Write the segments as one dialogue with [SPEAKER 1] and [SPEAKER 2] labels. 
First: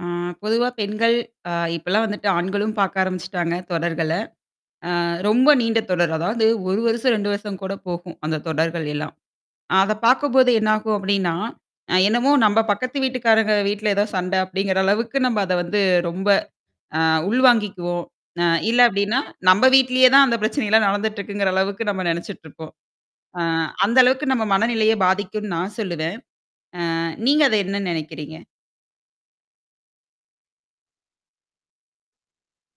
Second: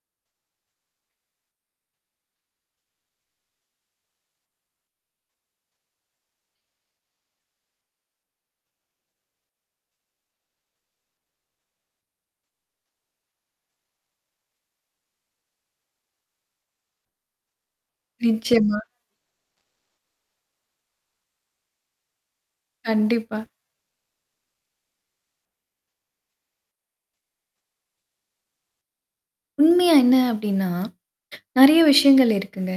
[SPEAKER 1] அ பொதுவா பெண்கள், அ இப்பலாம் வந்துட்டு ஆண்களும் பாக்க ஆரம்பிச்சுட்டாங்க தொடர்கள. அ ரொம்ப நீண்ட தொடர். அதாவது 1 வருஷம், 2 வருஷம் கூட போகும். அந்த தொடர்கள் எல்லாம். அத பாக்கும்போது என்னாகும் அப்படின்னா, அ என்னமோ நம்ம பக்கத்து வீட்டுக்காரங்க வீட்ல ஏதோ சண்டை அப்படிங்கிற அளவுக்கு நம்ம அத வந்து ரொம்ப அ உள் வாங்கிக்குவோம். அ இல்ல
[SPEAKER 2] நிச்சயமா.
[SPEAKER 1] அப்டின்னா, நம்ம வீட்லயே தான் அந்த பிரச்சனைல்லாம் நடந்துட்டு இருக்குங்கிற அளவுக்கு நம்ம நினச்சுட்டுருப்போம். அ
[SPEAKER 2] கண்டிப்பா.
[SPEAKER 1] அந்த அளவுக்கு நம்ம மனநிலையை பாதிக்கும்ன்னு நான் சொல்லுவேன். ஆ நீங்க அத என்ன நினைக்கிறீங்க?
[SPEAKER 2] உண்மையா என்ன அப்டின்னா? நெறைய விஷயங்கள் இருக்குங்க.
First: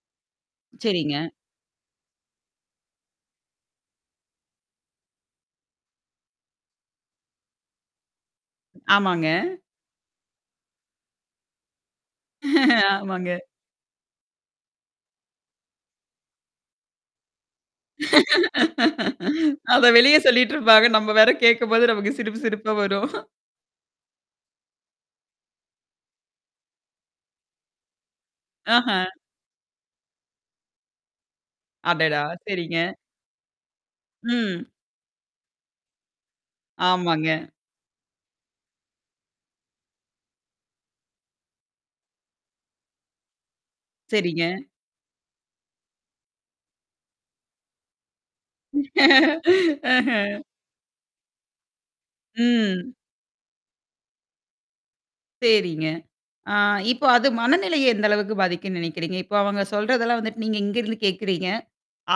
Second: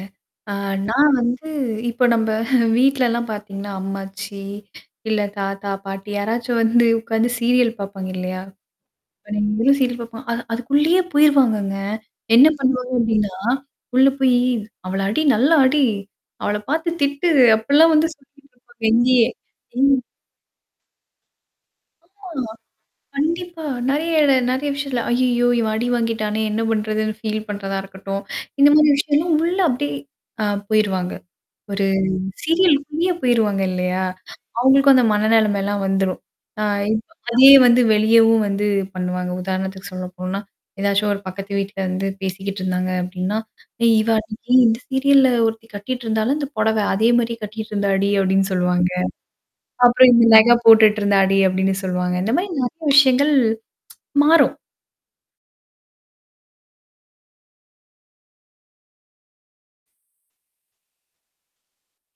[SPEAKER 2] ஆ நான்
[SPEAKER 1] சேரிங்க.
[SPEAKER 2] வந்து இப்ப நம்ப வீட்லலாம் பாத்தீங்கன்னா, அம்மாச்சி, இல்ல தாத்தா, பாட்டி யாராச்சும் வந்து உக்காந்து சீரியல் பாப்பாங்க, இல்லையா?
[SPEAKER 1] ஆமாங்க.
[SPEAKER 2] அ நம்மளும் சீரியில் பாப்போம். அ அதுக்குள்ளேயே போயிருவாங்கங்க. என்ன பண்ணுவாங்க அப்டின்னா,
[SPEAKER 1] ஆமாங்க.
[SPEAKER 2] உள்ள போய் அவள அடி நல்ல அடி. அவள பார்த்து திட்டு. அப்படிலாம் வந்து சொல்லு எங்கயே
[SPEAKER 1] அத
[SPEAKER 2] ம்.
[SPEAKER 1] வெளிய சொல்லிட்டு இருப்பாங்க. நம்ம வேற கேட்கும்போது நமக்கு
[SPEAKER 2] ஆமாமா.
[SPEAKER 1] சிரிப்பு, சிரிப்பா வரும்.
[SPEAKER 2] கண்டிப்பா. நெறைய இட நெறைய விஷயத்தல. ஐய்யய்யோ! இவன் அடி வாங்கிட்டானே என்ன பண்றதுன்னு ஃபீல் பண்றதா இருக்கட்டும். இந்த மாதிரி
[SPEAKER 1] ஆஹா.
[SPEAKER 2] விஷயம்லாம் உள்ள அப்படியியே ஆ போயிருவாங்க. ஒரு
[SPEAKER 1] அடடா! சேரிங்க.
[SPEAKER 2] சீரியல்குள்ளயே போயிருவாங்க இல்லையா?
[SPEAKER 1] ம்.
[SPEAKER 2] அவங்களுக்கும் அந்த மனநெலைமைலாம் வந்துரும். ஆ இப்ப
[SPEAKER 1] ஆமாங்க.
[SPEAKER 2] அதே வந்து வெளியவும் வந்து பண்ணுவாங்க. உதாரணத்துக்கு சொல்லப்போனா. ஏதாச்சும் ஒரு பக்கத்து வீட்ல இருந்து பேசிக்கிட்டு இருந்தாங்க அப்ப்டின்னா, "ஏய் இவ
[SPEAKER 1] சேரிங்க.
[SPEAKER 2] அன்னைக்கு இந்த சீரியல்ல ஒருத்தி கட்டிட்டு இருந்தால்ல இந்த புடவ அதே மாரியே கட்டிட்டு இருந்தாடி" அபப்டின்னு சொல்லுவாங்க. அப்புறம் இந்த
[SPEAKER 1] அஹ.
[SPEAKER 2] நக போட்டுட்டு இருந்தாடி அப்டின்னு சொல்லுவாங்க. இந்த மாரி நெறைய
[SPEAKER 1] ம்.
[SPEAKER 2] விஷயங்கள். மாறும்.
[SPEAKER 1] சேரிங்க. ஆ இப்போ அது மனநிலைய எந்த அளவுக்கு பாதிக்கும்ன்னு நெனைைக்கிறீங்க. இப்போ அவங்க சொல்றதெல்லாம் வந்துட்டு நீங்க இங்கருந்து கேட்கறீங்க.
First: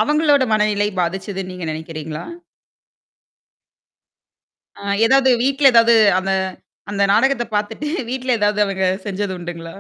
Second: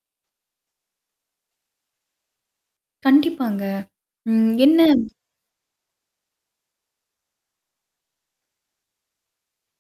[SPEAKER 1] அவங்களோட மனநிலை பாதிச்சுதுன்னு நீங்க நெனைக்கிறீங்களா?
[SPEAKER 2] கண்டிப்பாங்க. ம் என்ன?
[SPEAKER 1] அ ஏதாவது வீட்ல ஏதாவது அந்த அந்த நாடகத்த பார்த்துட்டு, வீட்ல ஏதாவது அவங்க செஞ்சது உண்டுங்களா?